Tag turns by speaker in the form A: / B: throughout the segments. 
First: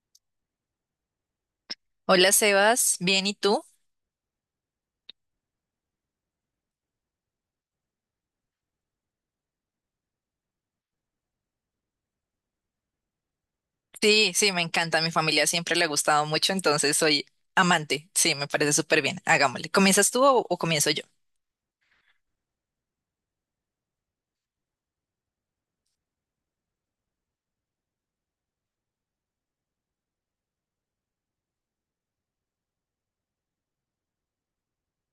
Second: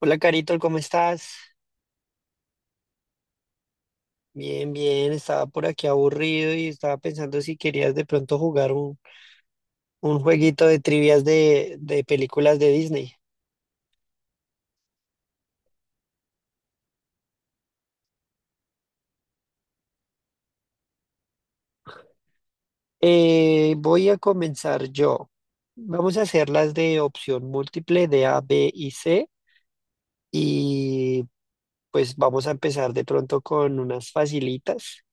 A: Hola Carito, ¿cómo estás?
B: Hola Sebas, ¿bien y tú?
A: Bien, bien, estaba por aquí aburrido y estaba pensando si querías de pronto jugar un jueguito de trivias de películas de Disney.
B: Sí, me encanta, a mi familia siempre le ha gustado mucho, entonces soy amante, sí, me parece súper bien, hagámosle. ¿Comienzas tú o comienzo yo?
A: Voy a comenzar yo. Vamos a hacerlas de opción múltiple de A, B y C y pues vamos a empezar de pronto con unas facilitas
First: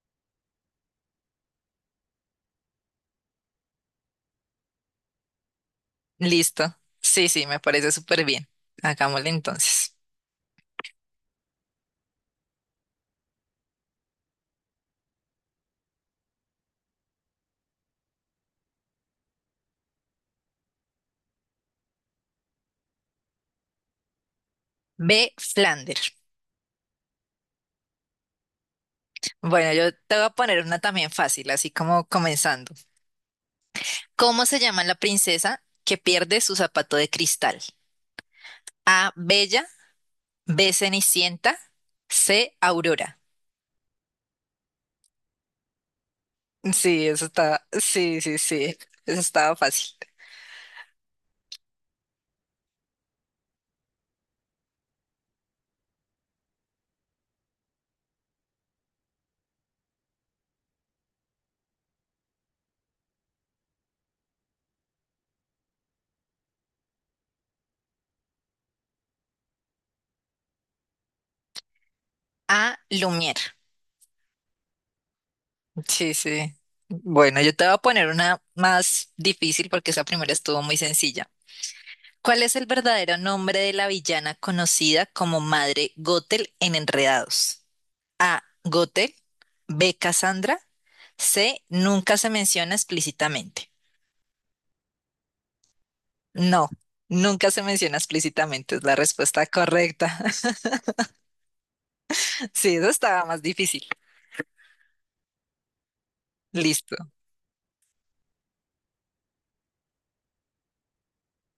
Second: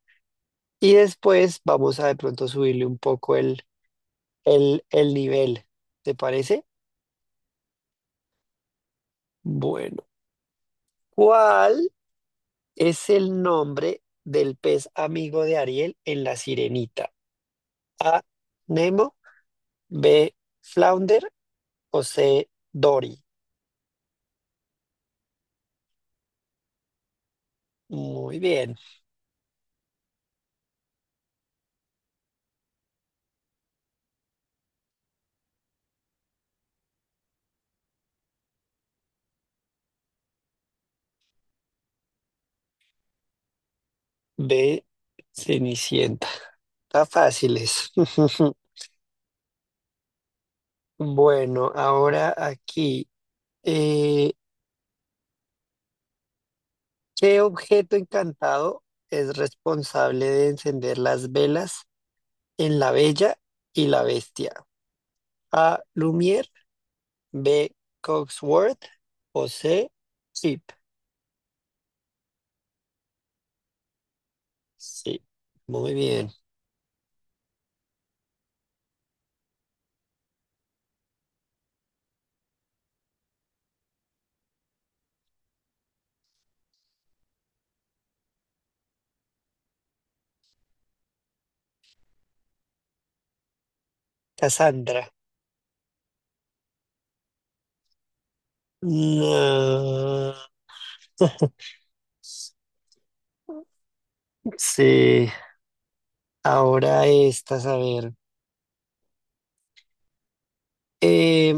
A: y después vamos a de pronto subirle un poco el nivel. ¿Te
B: Listo,
A: parece?
B: sí, me parece súper bien, hagámosle entonces.
A: Bueno, ¿cuál? Es el nombre del pez amigo de Ariel en La Sirenita. A, Nemo, B, Flounder o C, Dory.
B: B. Flander.
A: Muy bien.
B: Bueno, yo te voy a poner una también fácil, así como comenzando. ¿Cómo se llama la princesa que pierde su zapato de cristal? A. Bella, B. Cenicienta, C. Aurora.
A: B, Cenicienta. Está
B: Sí, eso está,
A: fáciles.
B: sí, sí, sí, eso estaba fácil.
A: Bueno, ahora aquí, eh, ¿qué objeto encantado es responsable de encender las velas en La Bella y la Bestia? A, Lumière, B, Cogsworth o C, Chip.
B: A. Lumière.
A: Sí, muy
B: Sí,
A: bien.
B: sí. Bueno, yo te voy a poner una más difícil porque esa primera estuvo muy sencilla. ¿Cuál es el verdadero nombre de la villana conocida como Madre Gothel en Enredados? A. Gothel. B. Cassandra. C. Nunca se menciona explícitamente.
A: Cassandra.
B: No, nunca se menciona explícitamente es la respuesta correcta.
A: No.
B: Sí, eso estaba más difícil.
A: Sí,
B: Listo.
A: ahora estas, a ver. Eh,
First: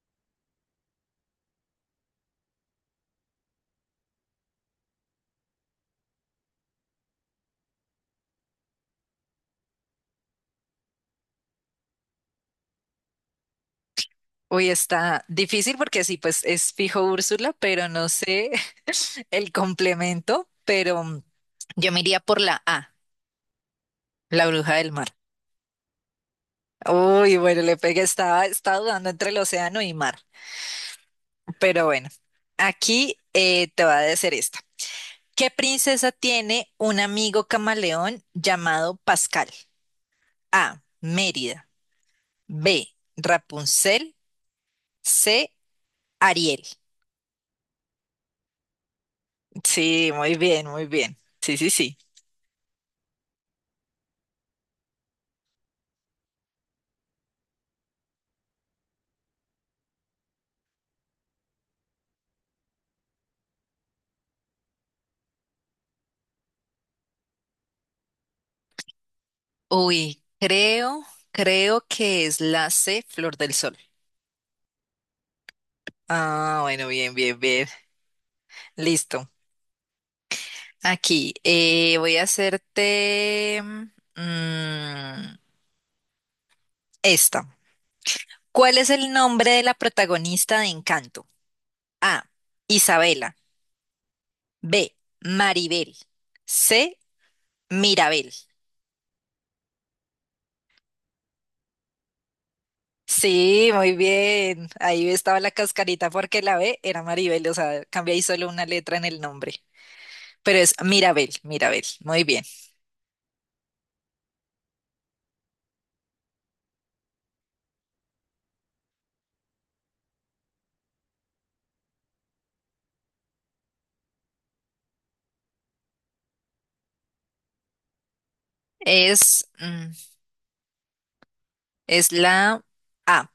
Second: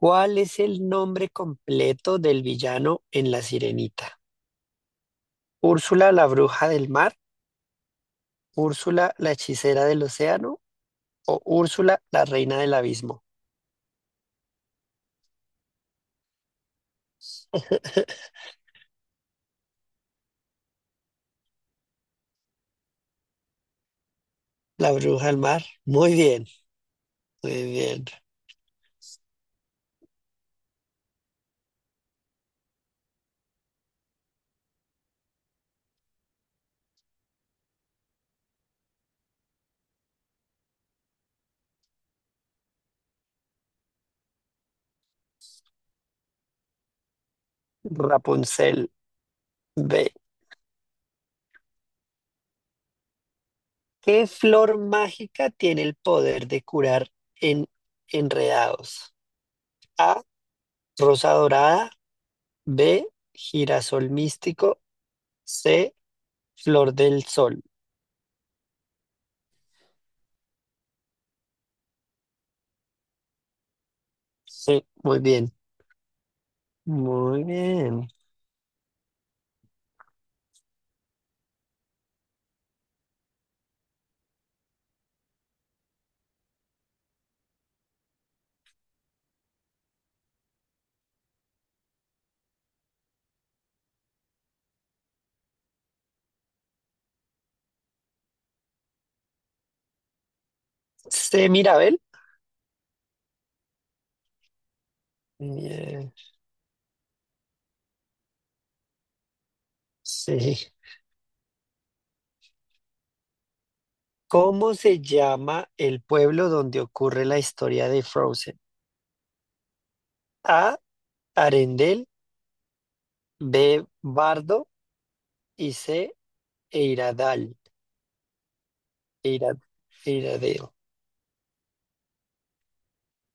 A: ¿cuál es el nombre completo del villano en La Sirenita? ¿Úrsula la bruja del mar? ¿Úrsula la hechicera del océano? ¿O Úrsula la reina del abismo?
B: Uy, está difícil porque sí, pues es fijo Úrsula, pero no sé el complemento, pero yo me iría por la A, la bruja
A: La
B: del mar.
A: bruja del mar. Muy bien,
B: Uy, bueno,
A: muy
B: le pegué,
A: bien.
B: estaba dudando entre el océano y mar. Pero bueno, aquí te va a decir esta. ¿Qué princesa tiene un amigo camaleón llamado Pascal? A. Mérida. B. Rapunzel. C. Ariel.
A: Rapunzel.
B: Sí,
A: B.
B: muy bien, muy bien. Sí, sí, sí.
A: ¿Qué flor mágica tiene el poder de curar en enredados? A, rosa dorada. B, girasol místico. C, flor del sol.
B: Uy, creo que es la C, Flor del Sol.
A: Sí, muy bien.
B: Ah, bueno, bien, bien,
A: Muy
B: bien.
A: bien.
B: Listo. Aquí, voy a hacerte esta. ¿Cuál es el nombre de la protagonista de Encanto? A. Isabela. B. Maribel. C. Mirabel.
A: C, Mirabel.
B: Sí, muy bien. Ahí estaba la cascarita
A: Bien,
B: porque la B era Maribel, o sea, cambié ahí solo una letra en el nombre. Pero
A: sí.
B: es Mirabel, Mirabel. Muy bien.
A: ¿Cómo se llama el pueblo donde ocurre la historia de Frozen? A, Arendel. B, Bardo. Y C, Eiradal.
B: Es,
A: Eira- Eiradeo.
B: es la A.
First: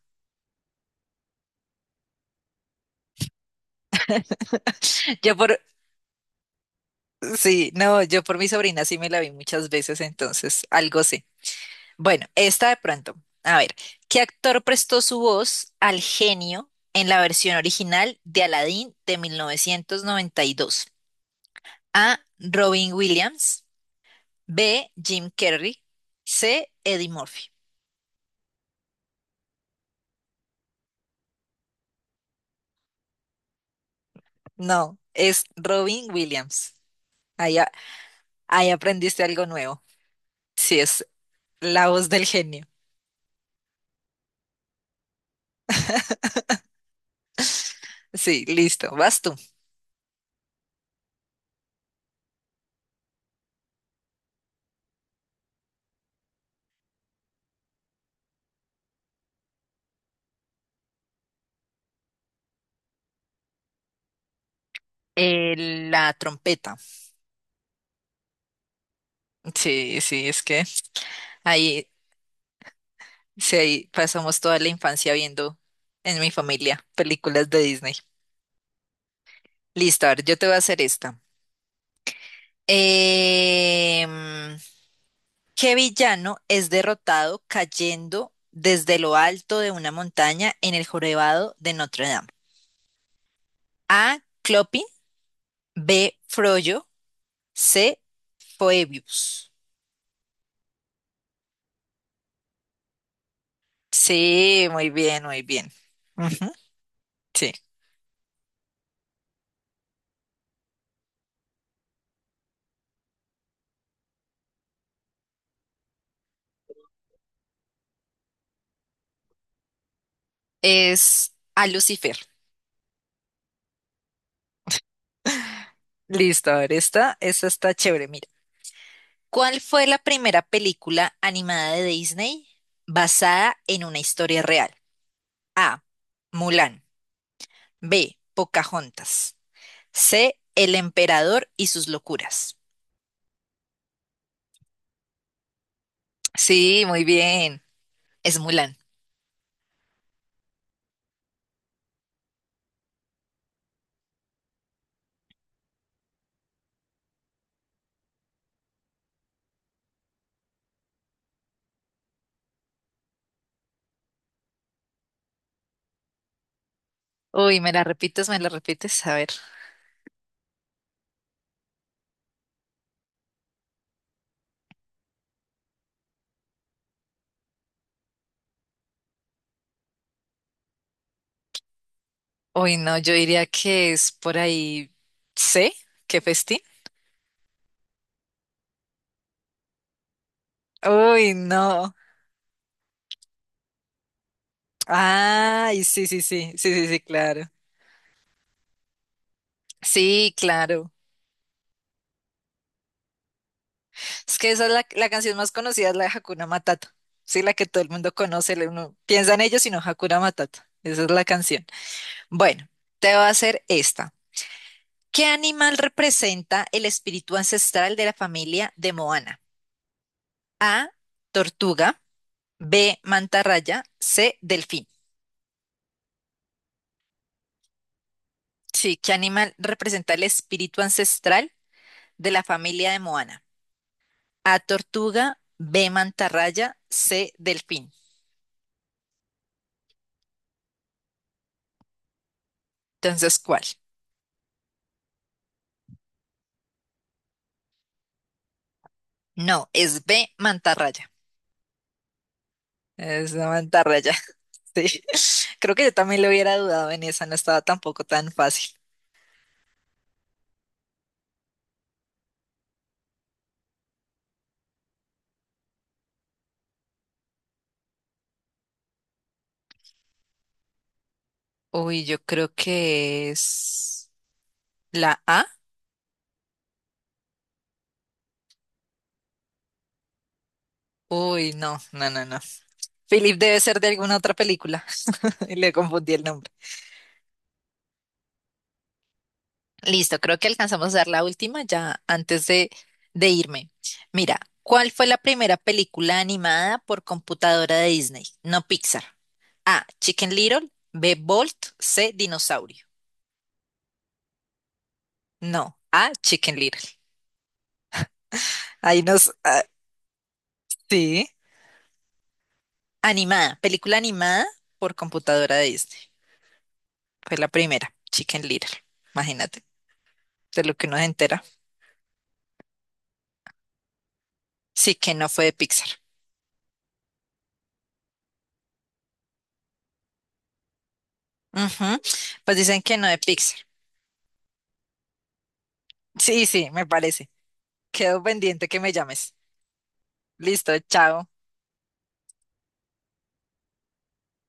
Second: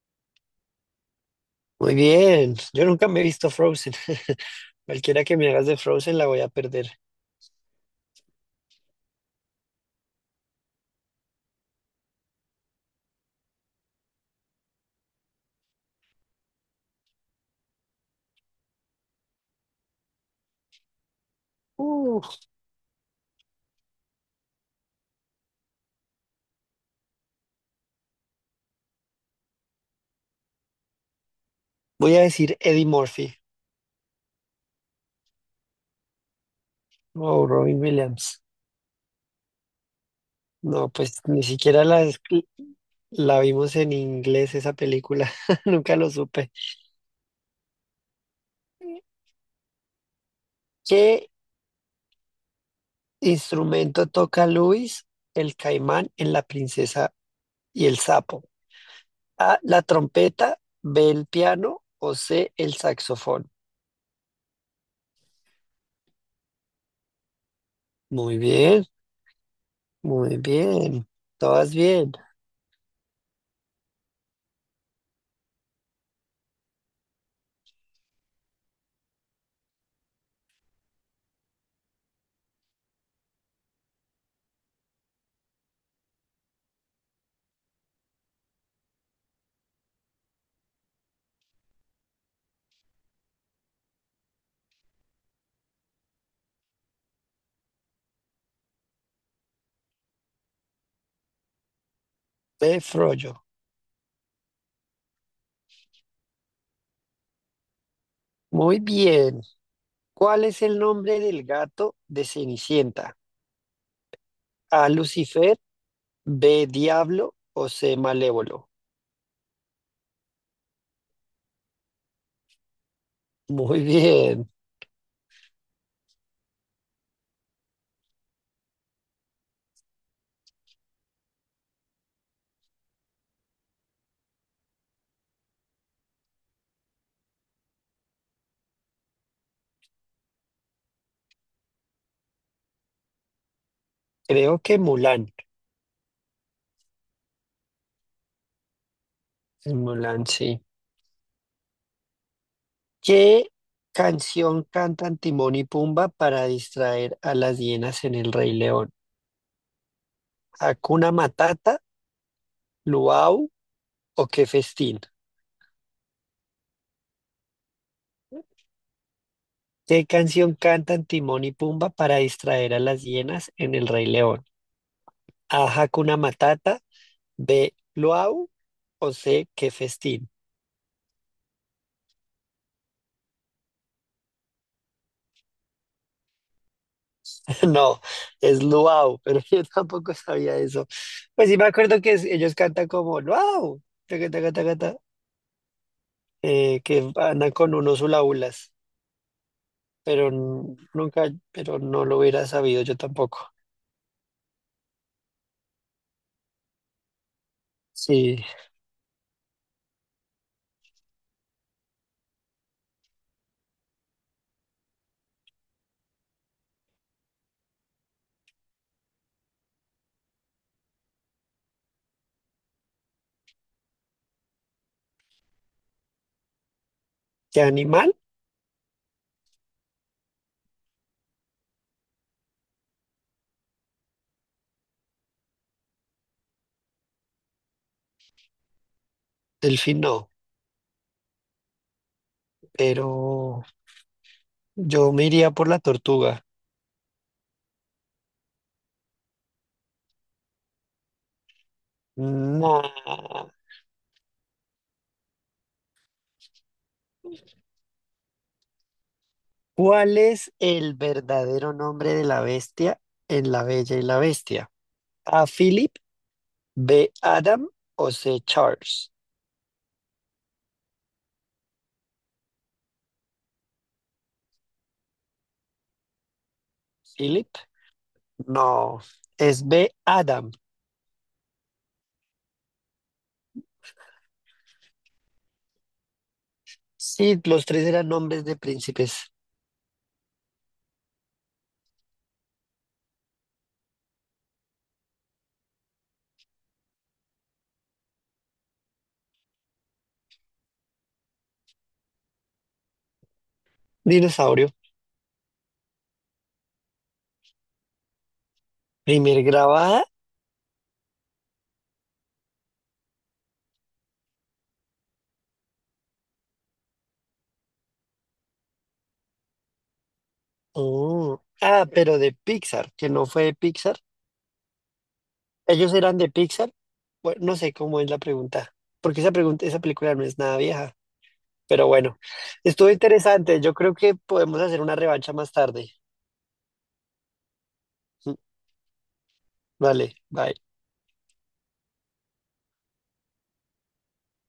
A: Muy bien. Yo nunca me he visto Frozen. Cualquiera
B: Yo
A: que me
B: por,
A: hagas de Frozen la voy a perder.
B: sí, no, yo por mi sobrina sí me la vi muchas veces, entonces algo sé. Bueno, esta de pronto. A ver, ¿qué actor prestó su voz al genio en la versión original de Aladdin de 1992?
A: Uh,
B: A. Robin Williams. B. Jim Carrey. C. Eddie Murphy.
A: Voy a decir Eddie Murphy
B: No, es Robin Williams.
A: o
B: Ahí, a-
A: Robin Williams.
B: ahí aprendiste algo nuevo. Sí,
A: No,
B: es
A: pues ni siquiera
B: la voz del genio.
A: la vimos en inglés esa película. Nunca lo supe.
B: Sí, listo, vas tú.
A: ¿Qué instrumento toca Luis, el caimán en La princesa y el sapo? A, la trompeta, B, el piano o C, el saxofón.
B: Eh, la trompeta.
A: Muy bien,
B: Sí, sí,
A: muy
B: es que
A: bien. Todas
B: ahí,
A: bien.
B: sí, ahí pasamos toda la infancia viendo en mi familia películas de Disney. Listo, a ver, yo te voy a hacer esta. Em, ¿Qué villano es derrotado cayendo desde lo alto de una montaña en el jorobado de Notre Dame? A. Clopin, B. Frollo, C. Phoebus.
A: B, Frollo.
B: Sí, muy bien, muy bien. Ujú, sí,
A: Muy bien. ¿Cuál es el nombre del gato de Cenicienta? A, Lucifer. B, Diablo o C, Malévolo.
B: es a Lucifer.
A: Muy bien.
B: Listo, a ver, esta está chévere, mira. ¿Cuál fue la primera película animada de Disney basada en una historia real? A. Mulan. B. Pocahontas. C. El emperador y sus locuras.
A: Creo que Mulan.
B: Sí, muy bien. Es Mulan.
A: Mulan, sí. ¿Qué canción cantan Timón y Pumba para distraer a las hienas en El Rey León? ¿Hakuna Matata, Luau o Qué Festín?
B: Uy, ¿me la repites? ¿Me la repites? A ver.
A: ¿Qué canción cantan Timón y Pumba para distraer a las hienas en El Rey León? A, Hakuna Matata, B, Luau o C, Qué Festín.
B: Uy, no, yo diría que es por ahí C. ¿Qué festín?
A: No, es luau, pero yo tampoco sabía eso.
B: Uy,
A: Pues sí me
B: no.
A: acuerdo que ellos cantan como luau, taca, taca, taca, ta,
B: Ay, sí, sí, sí. Sí, sí, sí,
A: que
B: claro.
A: andan con unos hulahulas, pero
B: Sí, claro.
A: nunca, pero no lo hubiera sabido yo tampoco.
B: Es que esa es la canción más conocida, es la de Hakuna Matata. Sí, la que todo el mundo
A: Sí,
B: conoce, le- uno piensa en ellos, sino Hakuna Matata. Esa es la canción. Bueno, te voy a hacer esta. ¿Qué animal representa el espíritu ancestral de la familia de Moana? A, tortuga, B, mantarraya, C, delfín.
A: de animal,
B: Sí, ¿qué animal representa el espíritu ancestral de la familia de Moana? A, tortuga, B, mantarraya, C, delfín.
A: delfín no,
B: Entonces, ¿cuál?
A: pero yo me iría por la tortuga.
B: No, es B, mantarraya. Es una
A: Nah.
B: mantarraya. Sí, creo que yo también lo hubiera dudado en esa, no estaba tampoco tan fácil.
A: ¿Cuál es el verdadero nombre de la bestia en La Bella y la Bestia? ¿A Philip, B. Adam o C. Charles?
B: Uy, yo creo que es la A.
A: Philip, no, es B. Adam.
B: Uy, no, no, no, no. Philip debe ser de alguna otra película. Y le confundí el nombre.
A: Sí, los tres eran nombres de príncipes.
B: Listo, creo que alcanzamos a dar la última ya antes de irme. Mira, ¿cuál fue la primera película animada por computadora de Disney? No Pixar. A. Chicken Little. B. Bolt. C. Dinosaurio.
A: Dinosaurio.
B: No. A. Chicken Little. Ahí nos...
A: Primer
B: ah,
A: grabada.
B: sí. Animada, película animada por computadora de Disney. Fue la primera, Chicken Little. Imagínate, de lo que uno se
A: Oh,
B: entera.
A: ah, pero de Pixar, que no fue de Pixar.
B: Sí, que no fue de Pixar.
A: Ellos eran de Pixar. Bueno, no sé cómo es la pregunta, porque esa pregunta, esa película no es nada vieja. Pero
B: Ujú,
A: bueno,
B: pues dicen
A: estuvo
B: que no de Pixar.
A: interesante. Yo creo que podemos hacer una revancha más tarde.
B: Sí, sí, me parece. Quedo pendiente que me llames.
A: Vale, bye.
B: Listo, chao.